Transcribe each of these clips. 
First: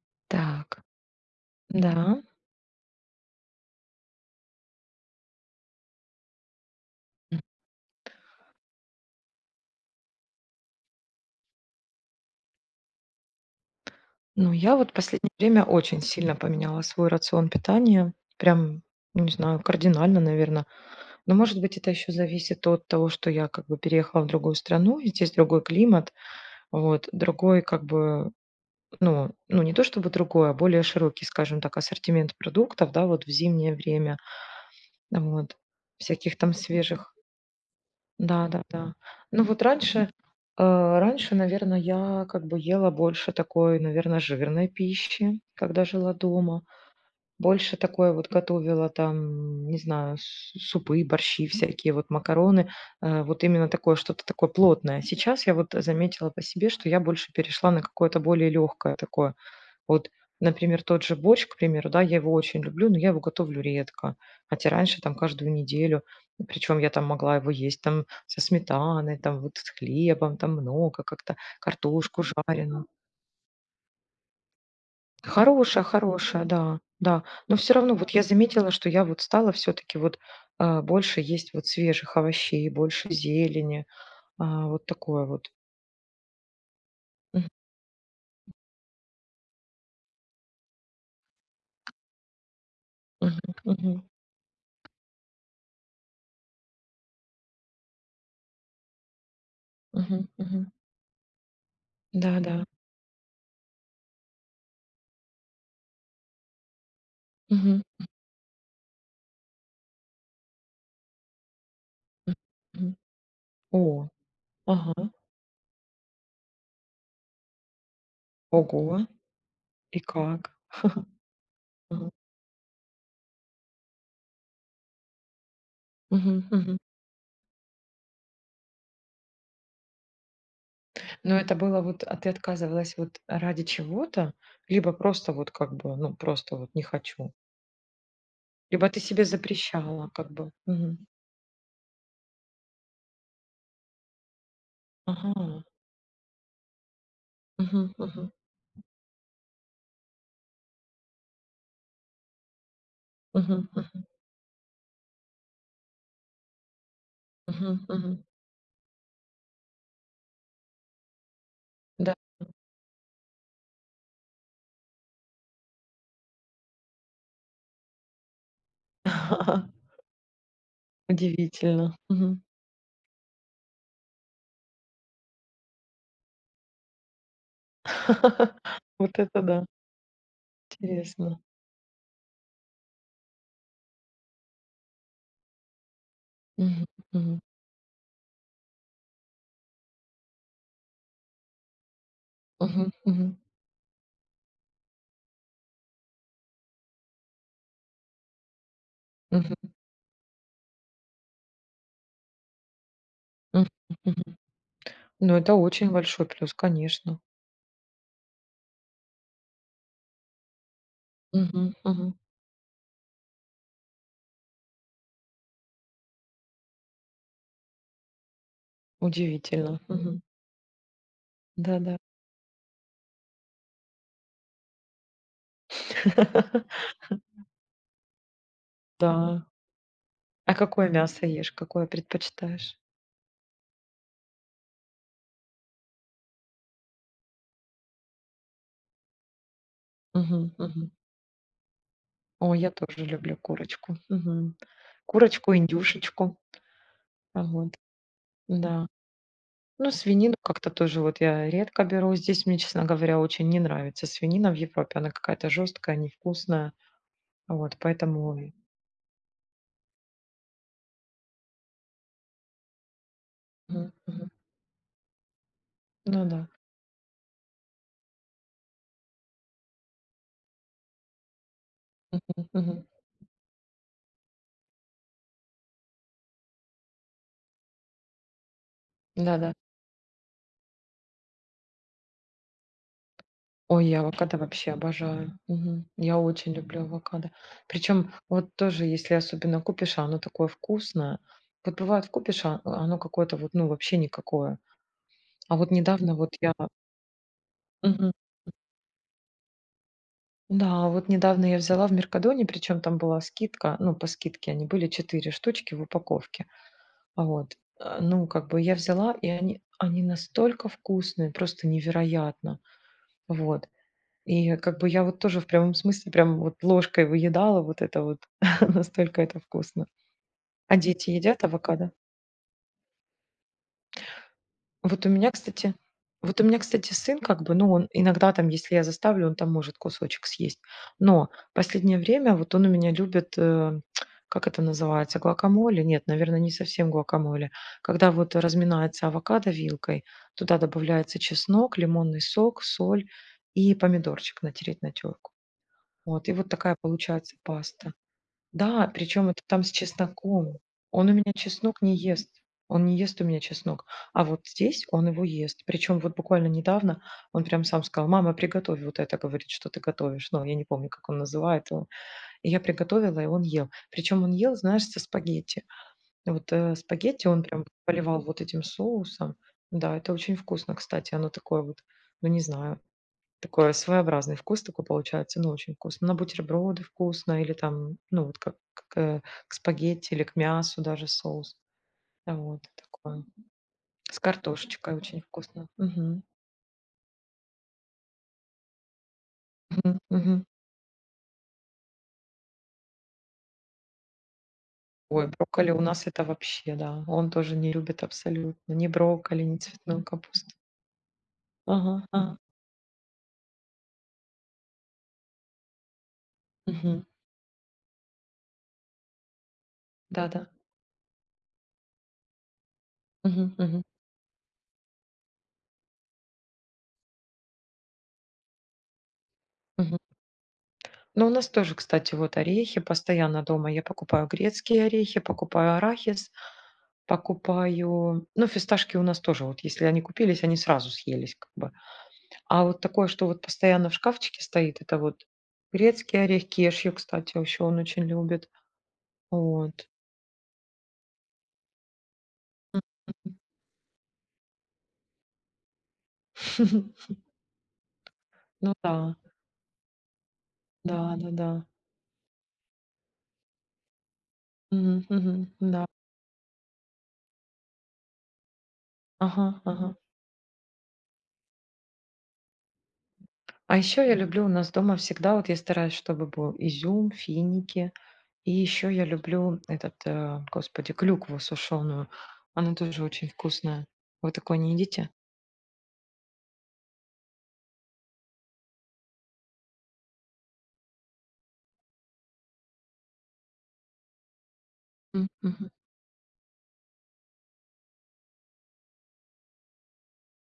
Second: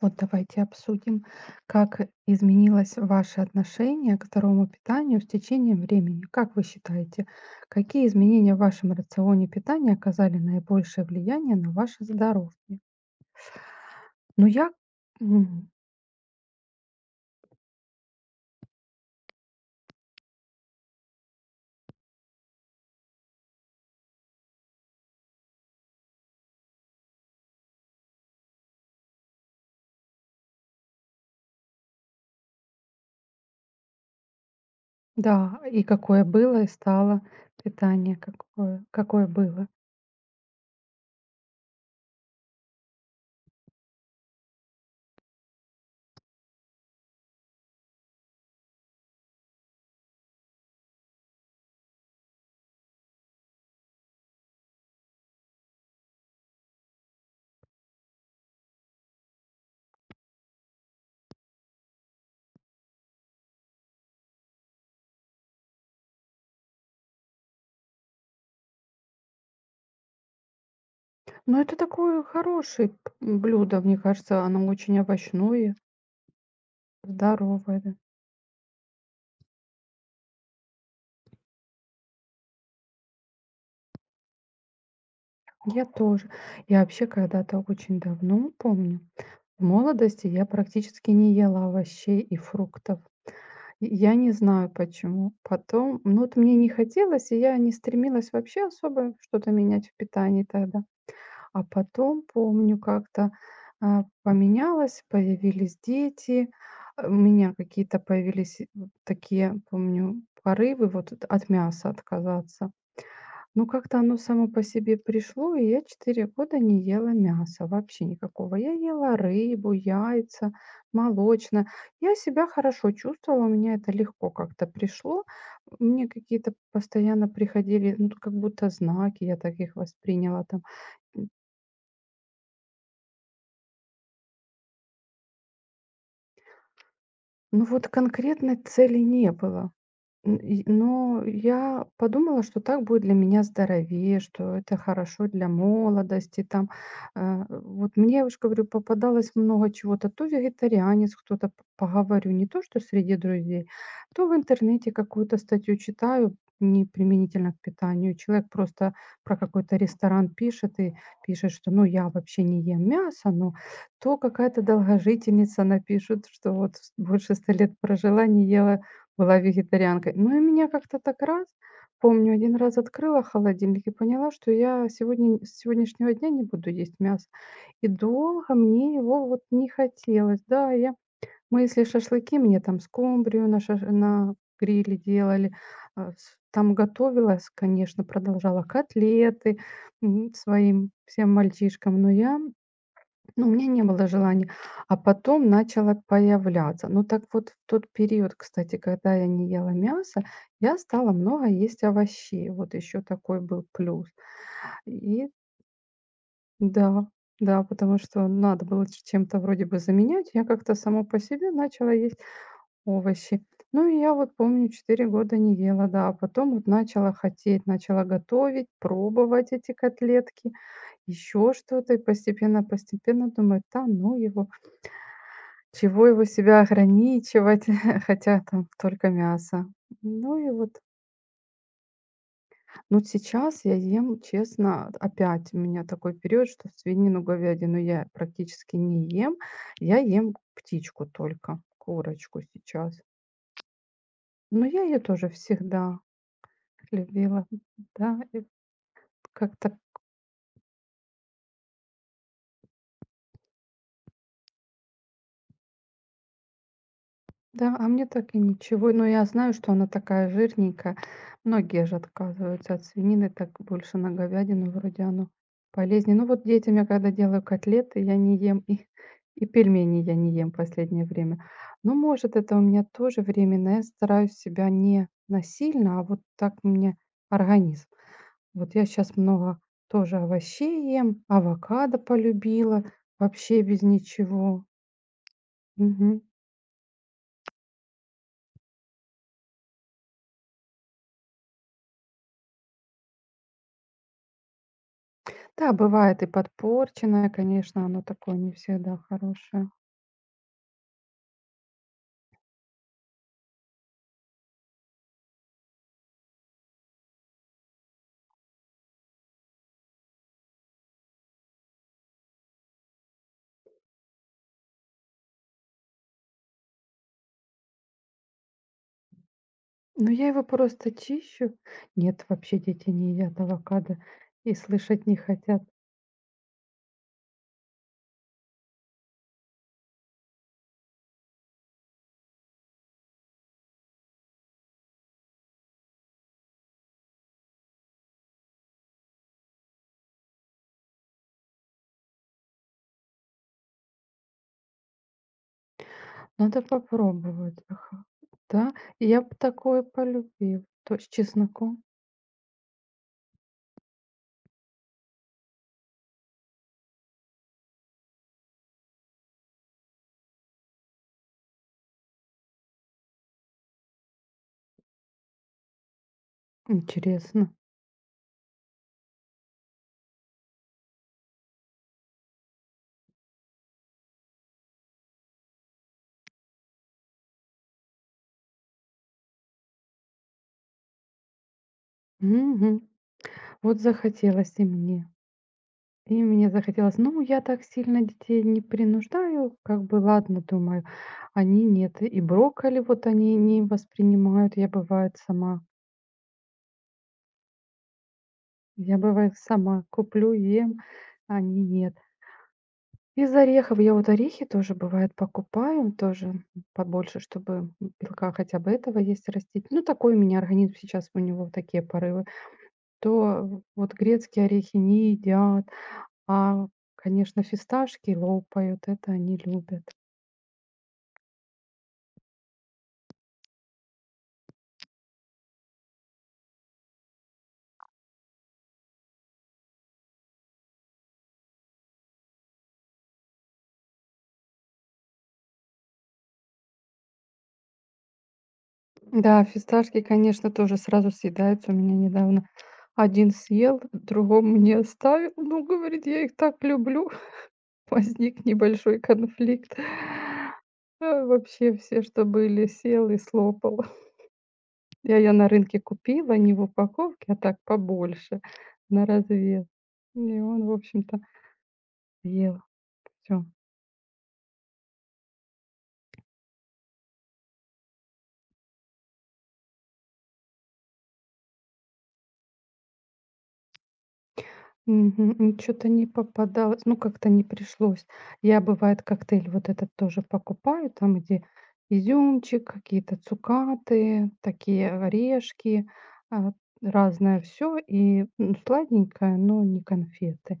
Вот давайте Так, обсудим, да. как изменилось ваше отношение к здоровому питанию с течением времени. Как вы считаете, М. какие изменения в вашем рационе питания оказали наибольшее влияние на ваше здоровье? Ну, Ну, я, я вот в последнее время м, очень сильно поменяла свой рацион питания. Прям, не знаю, кардинально, наверное. Но, может быть, это еще зависит от того, что я как бы переехала в другую страну, и здесь другой климат, вот, другой как бы, ну, не то чтобы другой, а более широкий, скажем так, ассортимент продуктов, да, вот в зимнее время. Вот. да, и какое Всяких там было, и свежих. стало питание, Да, да, какое, да. какое Ну вот было. раньше, наверное, я как бы ела больше такой, наверное, жирной пищи, когда жила дома. Больше такое вот готовила там, не знаю, с супы, борщи всякие, вот макароны. Вот именно такое, что-то такое плотное. Сейчас я вот заметила по себе, что я больше перешла на какое-то более легкое такое. Вот, например, тот же борщ, к примеру, да, я его очень люблю, но я его готовлю редко. Хотя раньше там каждую неделю, причем я там могла его есть там со сметаной, там вот с хлебом, там много как-то, Но это картошку такое жареную. хорошее блюдо, мне кажется, оно очень овощное, Хорошая, хорошая, да, да. Но все здоровое. Да. равно вот я заметила, что я вот стала все-таки вот больше есть вот свежих овощей, больше зелени, вот такое вот. Я тоже. Я вообще Мгм, когда-то очень давно помню, в молодости я практически не ела овощей и фруктов. мгм, И мгм, я не знаю почему. Потом, ну вот мне не хотелось, и я не стремилась вообще особо что-то менять в мгм, питании мгм. тогда. А потом, Да, да. помню, как-то поменялось, появились дети, у меня Мгм, какие-то появились такие, помню, порывы вот от мяса мгм, отказаться. мгм. Ну, как-то О, оно само по ага. себе пришло, и я 4 года не ела мяса вообще никакого. Я Ого! ела рыбу, И яйца, как? молочное. Мгм. Я себя хорошо чувствовала, у меня это легко как-то пришло. Мне Мгм, какие-то мгм. постоянно приходили, ну, как будто знаки, я так их восприняла там. Но это было вот, а ты отказывалась вот ради чего-то, либо просто вот как бы, ну, просто вот не хочу, Ну, вот конкретной либо цели ты себе не было. запрещала как бы? Мгм. Но я подумала, что так будет для меня здоровее, что это хорошо Ага. для молодости там. Мгм, Вот мне, я мгм, уж говорю, попадалось много чего-то. То вегетарианец, кто-то п поговорю, не то что среди друзей, мгм, мгм, то в интернете какую-то статью читаю, не применительно к мгм, питанию. мгм. Человек просто про какой-то ресторан пишет и пишет, что, ну, я Да. вообще не ем мясо, но то какая-то долгожительница напишет, что вот с больше ста лет прожила, не ела была вегетарианкой. Ну и меня как-то так раз, Удивительно. помню, Мгм. один раз открыла холодильник и поняла, что я сегодня с сегодняшнего дня не буду есть мясо. И долго мне Вот его вот это да, не хотелось. Да, я интересно. мы если шашлыки, мне там скумбрию на шаш на гриле делали, а, с там Мгм, мгм, готовилась, конечно, продолжала котлеты, своим всем мальчишкам, но я мгм, мгм, ну, у меня не было желания, а потом начало появляться. Ну, так вот в тот период, кстати, когда я не мгм, ела мясо, я стала много есть овощей. Вот еще такой был мгм, плюс. мгм. И Ну, это очень большой плюс, да, конечно. да, потому что надо было чем-то вроде бы заменять. Я как-то само по себе Мгм, начала мгм. есть овощи. Ну, и я вот помню, 4 года не ела, да, а потом вот начала хотеть, начала готовить, пробовать эти Удивительно. Мгм. котлетки, еще что-то, Да-да. и постепенно-постепенно думаю, да, ну его, чего его себя ограничивать, хотя там только Да. мясо. Ну и А вот. какое мясо ешь? Какое предпочитаешь? Ну, сейчас я ем, честно, опять у меня такой период, что свинину, говядину я практически не ем. Я ем Мгм, мгм. птичку только, курочку Ой, я сейчас. тоже люблю курочку. Мгм. Но я ее тоже Курочку, всегда индюшечку. А, любила, вот. да, и Да. как-то. Ну, свинину как-то тоже вот я редко беру. Здесь мне, честно говоря, очень не нравится свинина в Европе. Она какая-то жесткая, невкусная. Да, Вот, а мне так поэтому и и. ничего. Но я знаю, что она такая жирненькая. Многие же отказываются от свинины, так Мгм, больше на мгм. говядину, вроде оно полезнее. Ну Ну вот да. детям я когда делаю котлеты, я не ем, и пельмени я не ем в последнее время. Ну, может, Мгм, это у меня мгм. тоже временно. Я стараюсь себя не насильно, а вот так мне организм. Вот я сейчас Да-да. много тоже овощей ем, авокадо полюбила, вообще без Ой, я авокадо ничего. вообще обожаю. Мгм. Я Мгм. очень люблю авокадо. Причем вот тоже, если особенно купишь, а оно такое вкусное. Вот бывает, купишь, а, оно какое-то вот, ну, вообще никакое. А вот Да, недавно бывает и вот я. подпорченное, конечно, оно Мгм. такое не всегда хорошее. Да, вот недавно я взяла в Меркадоне, причем там была скидка, ну, по скидке они были 4 штучки в упаковке. А, вот. Ну, как бы я взяла, и они настолько вкусные, просто невероятно. Вот. И как бы я вот тоже в прямом смысле прям вот ложкой выедала вот это вот, настолько это вкусно. Но я его А просто дети едят чищу. авокадо? Нет, вообще дети не едят авокадо и Вот слышать у не меня, хотят. кстати вот у меня, кстати, сын как бы, ну, он иногда там, если я заставлю, он там может кусочек съесть. Но последнее время вот он у меня любит, как это называется, гуакамоле? Нет, наверное, не совсем гуакамоле. Когда вот разминается авокадо вилкой, туда добавляется чеснок, лимонный сок, соль и помидорчик натереть на терку. Вот, и вот Надо такая получается попробовать. паста. Ага. Да, Да, я причем бы это там с такое чесноком. полюбил. То с Он у меня чеснок чесноком. не ест. Он не ест у меня чеснок. А вот здесь он его ест. Причем вот буквально недавно он прям сам сказал: мама, приготовь вот это, говорит, что ты готовишь. Ну, я не помню, как он называет его. И я приготовила, и он ел. Причем он ел, знаешь, со спагетти. Вот спагетти он Интересно. прям поливал вот этим соусом. Да, это очень вкусно, кстати. Оно такое вот, ну, не знаю, такой своеобразный вкус такой получается, ну, очень вкусно. На бутерброды вкусно или там, ну, вот как к спагетти или к мясу даже соус. Вот Мгм. такое. Вот С захотелось и картошечкой мне. очень вкусно. И Мгм. мне захотелось. Ну, я так сильно детей не принуждаю, как бы, Мгм. ладно, Мгм. думаю. Они нет. И брокколи вот они не воспринимают. Я бывает Ой, сама брокколи у нас это вообще, да. Он тоже не любит абсолютно ни Я бывает брокколи, ни сама цветную куплю, капусту. ем, а они Ага, нет. ага. Из орехов я вот орехи тоже бывает покупаю, тоже Мгм. побольше, чтобы белка хотя бы этого есть растить. Ну, такой у меня Да-да. организм сейчас, у него такие порывы. Мгм. То Мгм. вот грецкие орехи не едят, а, конечно, фисташки лопают, это они любят. Мгм. Ну, у нас тоже, кстати, вот орехи постоянно дома. Я покупаю грецкие орехи, покупаю арахис. Покупаю, ну, фисташки у нас тоже вот, если они купились, они сразу съелись как бы. А вот такое, что вот постоянно в шкафчике стоит, это вот грецкий орех, кешью, кстати, еще он очень любит. Да, Вот. фисташки, конечно, тоже сразу съедаются. У меня недавно один съел, другому не оставил. Ну, говорит, я их так люблю. Возник Ну небольшой да, конфликт. Да-да-да. Вообще все, что были, сел и слопал. Мгм, Я её мгм, на рынке да. купила, не в упаковке, а так побольше, на Ага, развес. ага. И он, в общем-то, ел все. А еще я люблю у нас дома всегда, вот я стараюсь, чтобы был изюм, финики. И еще я люблю этот, господи, клюкву сушеную. Она тоже очень вкусная. Вы такое не едите? Мгм. То не попадалось, ну, как-то не пришлось. Я, бывает, коктейль вот этот тоже покупаю, там, где изюмчик, какие-то цукаты, такие Мгм. орешки, а, разное все и, сладенькое, но не конфеты.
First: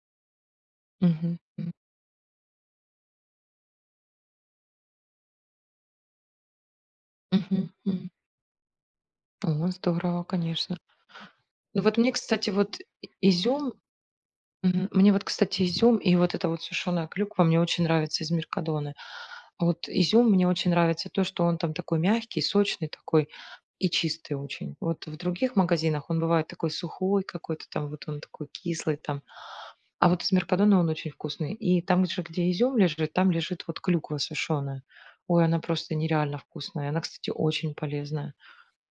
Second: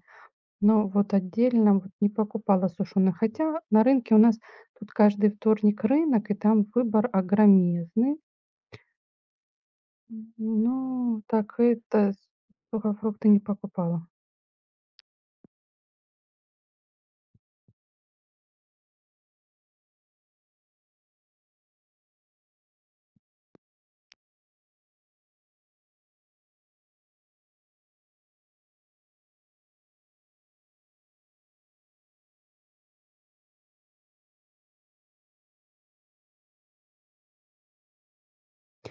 Но вот Мгм, м, отдельно вот не покупала сушеных, хотя на рынке у нас тут каждый вторник рынок, и там выбор мгм, м. огромезный. О, здорово, конечно. Ну, так Ну вот мне, это кстати, вот и сухофрукты не изюм. покупала. Мгм. Мне вот, кстати, изюм и вот эта вот сушеная клюква мне очень нравится из «Меркадоны». А вот изюм мне очень нравится то, что он там такой мягкий, сочный такой и чистый очень. Вот в других магазинах он бывает такой сухой какой-то там, вот он такой кислый там. А вот из «Меркадона» он очень вкусный. И там же, где изюм лежит, там лежит вот клюква сушеная. Ой, она просто нереально вкусная. Она, кстати, очень полезная.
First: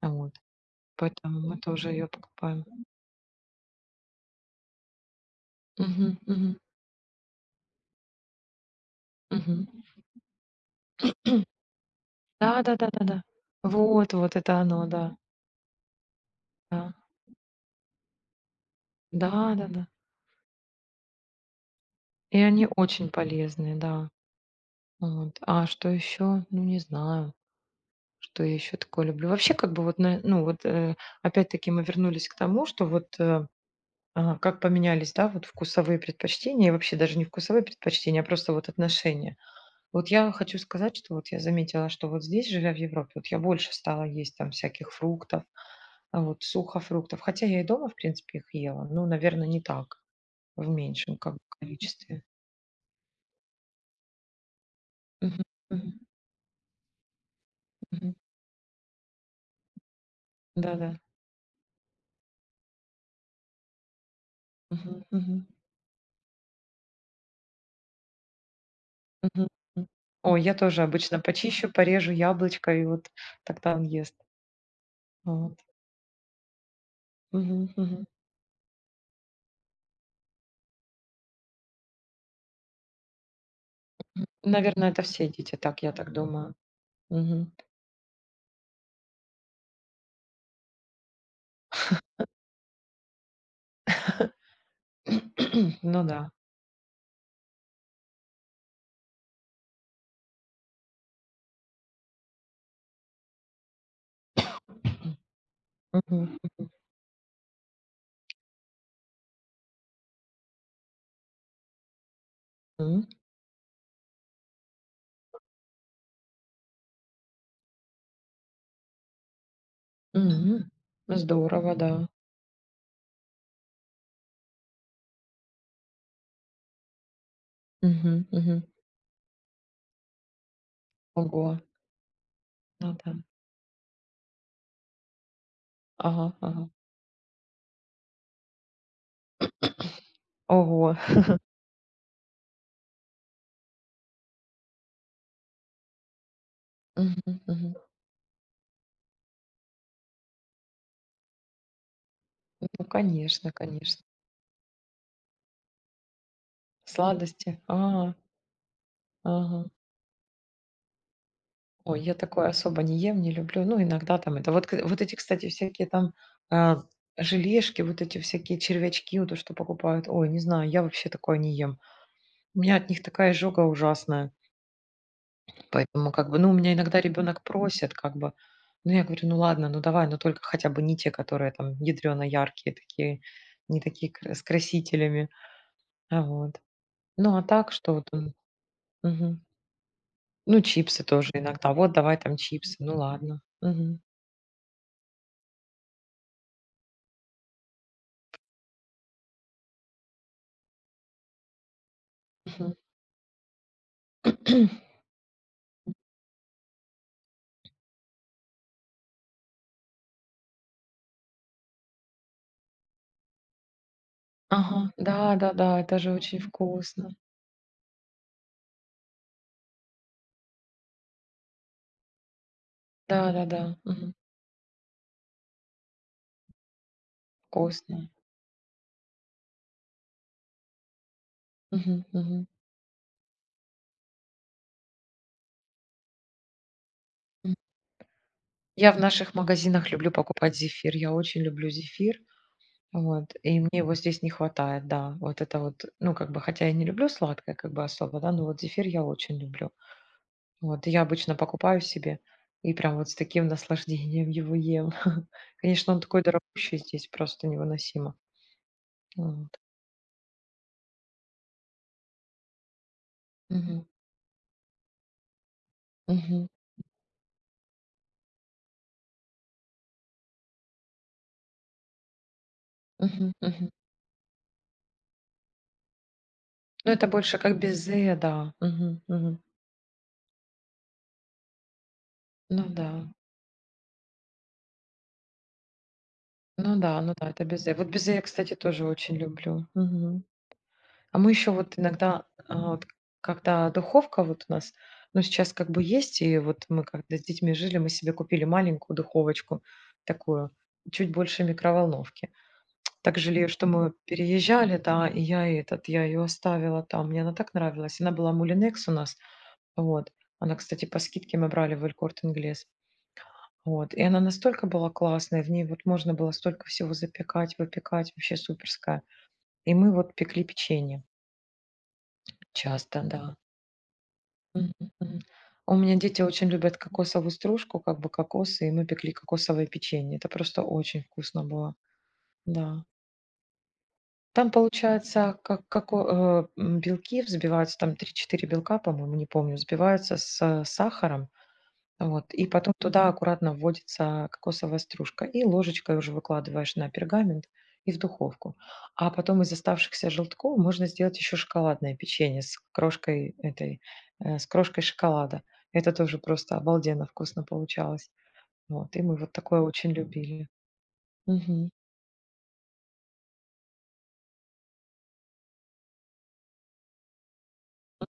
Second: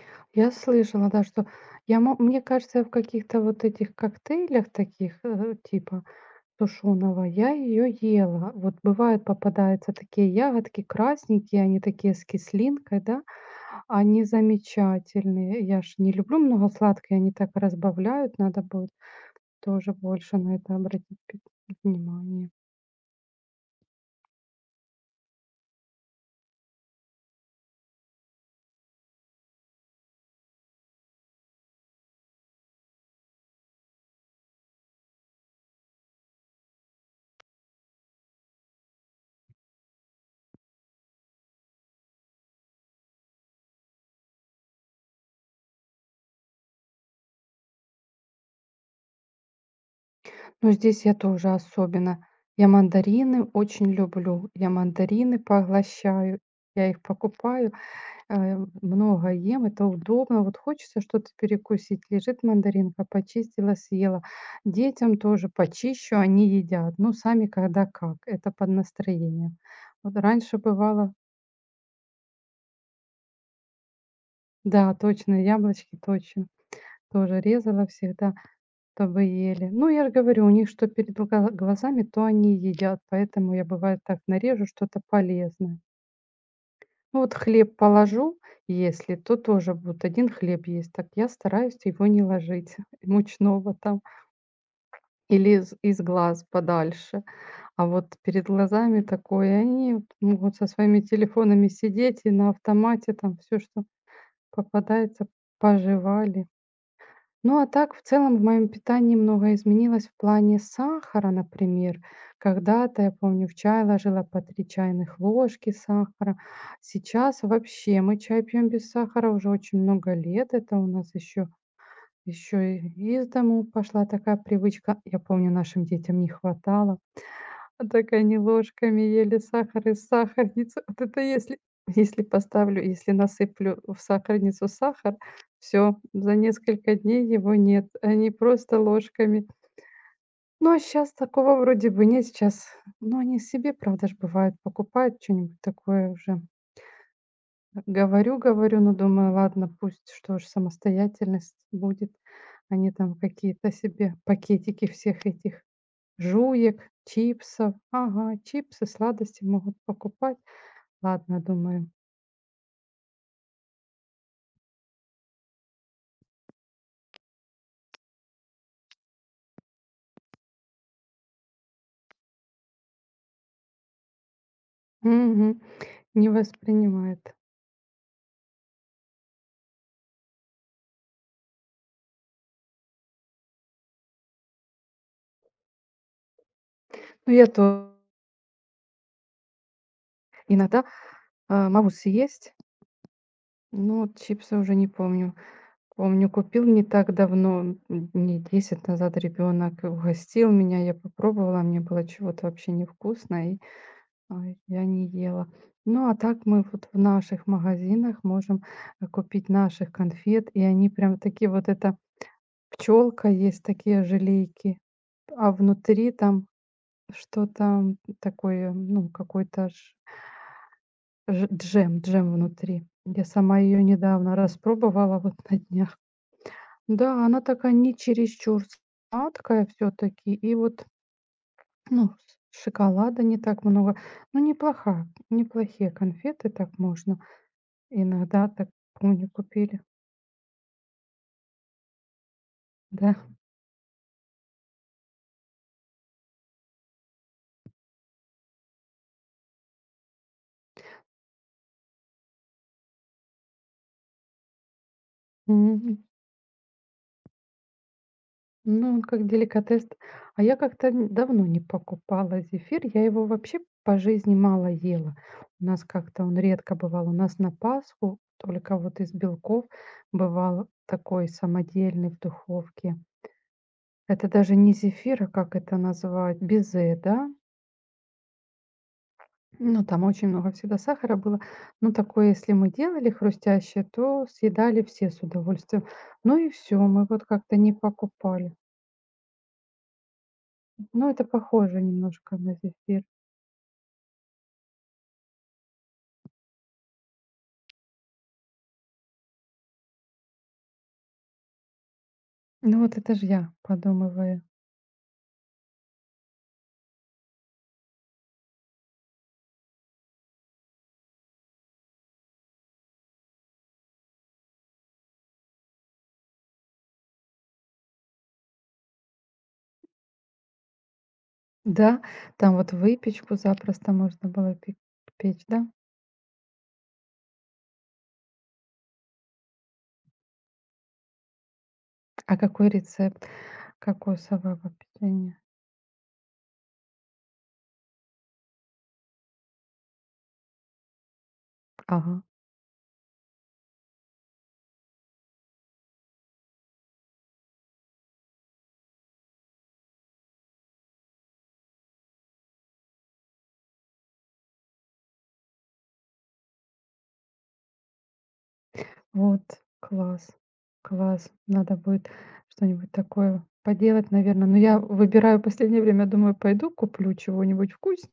Вот. Я слышала, да, Поэтому что мы тоже я ее мо мне покупаем. кажется, в каких-то вот этих коктейлях таких, типа Мгм, мгм, сушеного, я ее ела. Вот бывает мгм. попадаются такие ягодки красненькие, они такие с кислинкой, да. Да-да-да-да-да. Вот Они вот это оно, да. замечательные. Я ж не люблю много Да. сладкое, они так разбавляют. Надо будет Да-да-да. тоже больше на это обратить И внимание. они очень полезные, да. Вот. А что еще. Ну, не знаю, что я еще такое люблю. Вообще, как бы, вот, на ну, вот, опять-таки мы вернулись к тому, что вот, как поменялись, да, вот вкусовые предпочтения, и вообще даже не вкусовые предпочтения, а просто вот отношения. Вот я хочу сказать, что вот я заметила, что вот здесь, живя в Европе, вот я больше стала есть там всяких фруктов, а, вот сухофруктов. Хотя я и дома, в принципе, их ела, но, наверное, не так, в Но здесь я меньшем как бы тоже количестве. особенно. Я мандарины очень люблю. Я мандарины Мгм, мгм, поглощаю. Я их покупаю, мгм. э, много ем, это удобно. Вот Да-да. хочется что-то перекусить. Лежит мандаринка, почистила, съела. Мгм, Детям мгм, тоже почищу, они едят. Ну, сами когда как. Это под мгм, настроение. м. Вот Ой, я раньше тоже бывало. обычно почищу, порежу яблочко, и вот тогда он ест. Да, точно, Вот. яблочки точно. Тоже Мгм, резала мгм. всегда, чтобы ели. Ну, я же говорю, у них что перед глазами, то они едят, поэтому я бывает так нарежу Наверно, что-то это все дети полезное. так, я так думаю. Ну, вот Мгм. хлеб положу, если, то тоже вот один хлеб есть, так я стараюсь его не ложить, мучного там, или из, из Ну да. глаз подальше. А вот перед глазами такое, они вот могут со своими телефонами сидеть и на автомате там все, что попадается, Мгм, пожевали. мгм. Ну, а так, в целом, в моем питании многое изменилось в плане сахара, например. Когда-то, М. я помню, в чай ложила по 3 чайных ложки сахара. Сейчас вообще мы чай пьем без сахара уже очень много лет. М. Это у нас еще Здорово, да. еще и из дому пошла такая привычка. Я помню, нашим детям не хватало. А так Мгм, они мгм. ложками ели сахар из сахарницы. Вот это Ого. если поставлю, Ну если да. насыплю в сахарницу сахар, все Ага, за ага. несколько дней его нет. Они просто ложками. Ну, а Ого. сейчас такого вроде бы нет. Сейчас. Но они себе, правда ж, бывает, покупают что-нибудь такое уже. Мгм, мгм. Говорю, но думаю, ладно, пусть, что ж, самостоятельность будет. Ну, Они там конечно, какие-то конечно. себе пакетики всех этих жуек, Сладости. чипсов. А, Ага, чипсы, сладости ага. могут покупать. Ладно, думаю. Ой, я такое особо не ем, не люблю. Ну, иногда там это. Вот, вот эти, кстати, всякие там а, желешки, вот эти всякие червячки, вот то, что покупают. Ой, не знаю, я вообще такое не ем. У меня от них такая изжога ужасная. Мгм. Поэтому Не как бы, ну, у меня иногда воспринимает. ребенок просит, как бы, ну, я говорю, ну, ладно, ну, давай, но только хотя бы не те, которые там ядрено яркие такие, не такие с красителями. А, вот. Ну, Ну, а я так, то что вот он. Мгм. Ну, иногда, чипсы тоже иногда. могу Вот, давай там съесть, чипсы. Ну ладно. Мгм. но вот чипсы уже не помню. Помню, купил не так давно, дней 10 назад. Ребенок угостил меня, я попробовала, мне было чего-то вообще Мгм. невкусно, и, а, я не ела. Ну, а так мы вот в наших магазинах можем, купить наших конфет, и они прям такие вот это Пчелка, есть такие желейки, Ага. а Да-да-да, это внутри же очень там вкусно. что-то такое, ну, какой-то ж ж джем джем внутри. Я сама Да-да-да. ее Мгм. недавно распробовала, вот на днях. Да, она такая не Вкусно. чересчур сладкая все таки и вот, Мгм. ну, Мгм. с шоколада не так много. Ну, неплоха неплохие конфеты, так можно. М. Иногда так Я в помню наших купили, магазинах люблю покупать зефир. Я очень люблю зефир. да. Вот. И мне его здесь не хватает, да. Вот это вот, ну, как бы, хотя я не люблю сладкое, как бы, особо, да, но вот зефир я очень люблю. Вот. И я обычно покупаю себе и прям вот с таким наслаждением его ем. Конечно, он М. такой дорогущий здесь, просто невыносимо. Ну, он как Вот. деликатес. А я как-то н давно не покупала зефир. Я его вообще Мгм. по жизни мало ела. У нас как-то он Мгм. редко бывал. У нас на Пасху только вот из белков бывал такой самодельный в духовке. Мгм. Мгм. Это даже не зефир, а как это назвать? Ну, Безе, это да? больше как безе, да. Мгм. Мгм. Ну, там очень много всегда сахара было. Ну, такое, если Ну мы да. делали хрустящее, то съедали все с удовольствием. Ну и Ну все, да, мы ну вот да, это как-то безе. не Вот безе я, покупали. кстати, тоже очень люблю. Мгм. Ну, А это мы еще вот похоже иногда, немножко на вот зефир. когда духовка вот у нас, ну, сейчас как бы есть, и вот мы когда с детьми жили, мы себе купили маленькую духовочку такую, чуть больше микроволновки. Ну, вот это Так ж жалею, я что мы подумываю. переезжали, да, и я ее оставила там, мне она так нравилась. Она была Мулинекс у нас. Вот. Она, кстати, по скидке мы брали в Элькорт Инглес. Вот. И она настолько была классная, в ней вот можно было столько всего запекать, выпекать, вообще суперская. И мы вот пекли печенье Да, там вот часто, да. выпечку запросто можно было Мгм, пе мгм. печь, да? У меня дети очень любят кокосовую стружку, как бы кокосы, и мы пекли кокосовое печенье. Это просто очень вкусно было, А какой да. рецепт Там кокосового получается, печенья? как, белки взбиваются, там три-четыре белка, по-моему, не помню, взбиваются с сахаром. Ага, Вот, и потом туда аккуратно вводится кокосовая стружка, и ложечкой уже выкладываешь на пергамент и в духовку. А потом из оставшихся желтков можно сделать еще шоколадное печенье с крошкой шоколада. Это тоже просто обалденно вкусно получалось. Вот, и мы вот вот такое очень класс, любили. класс. Мгм. Надо будет что-нибудь такое поделать, наверное. Но я выбираю в последнее время, думаю, пойду куплю чего-нибудь вкусненького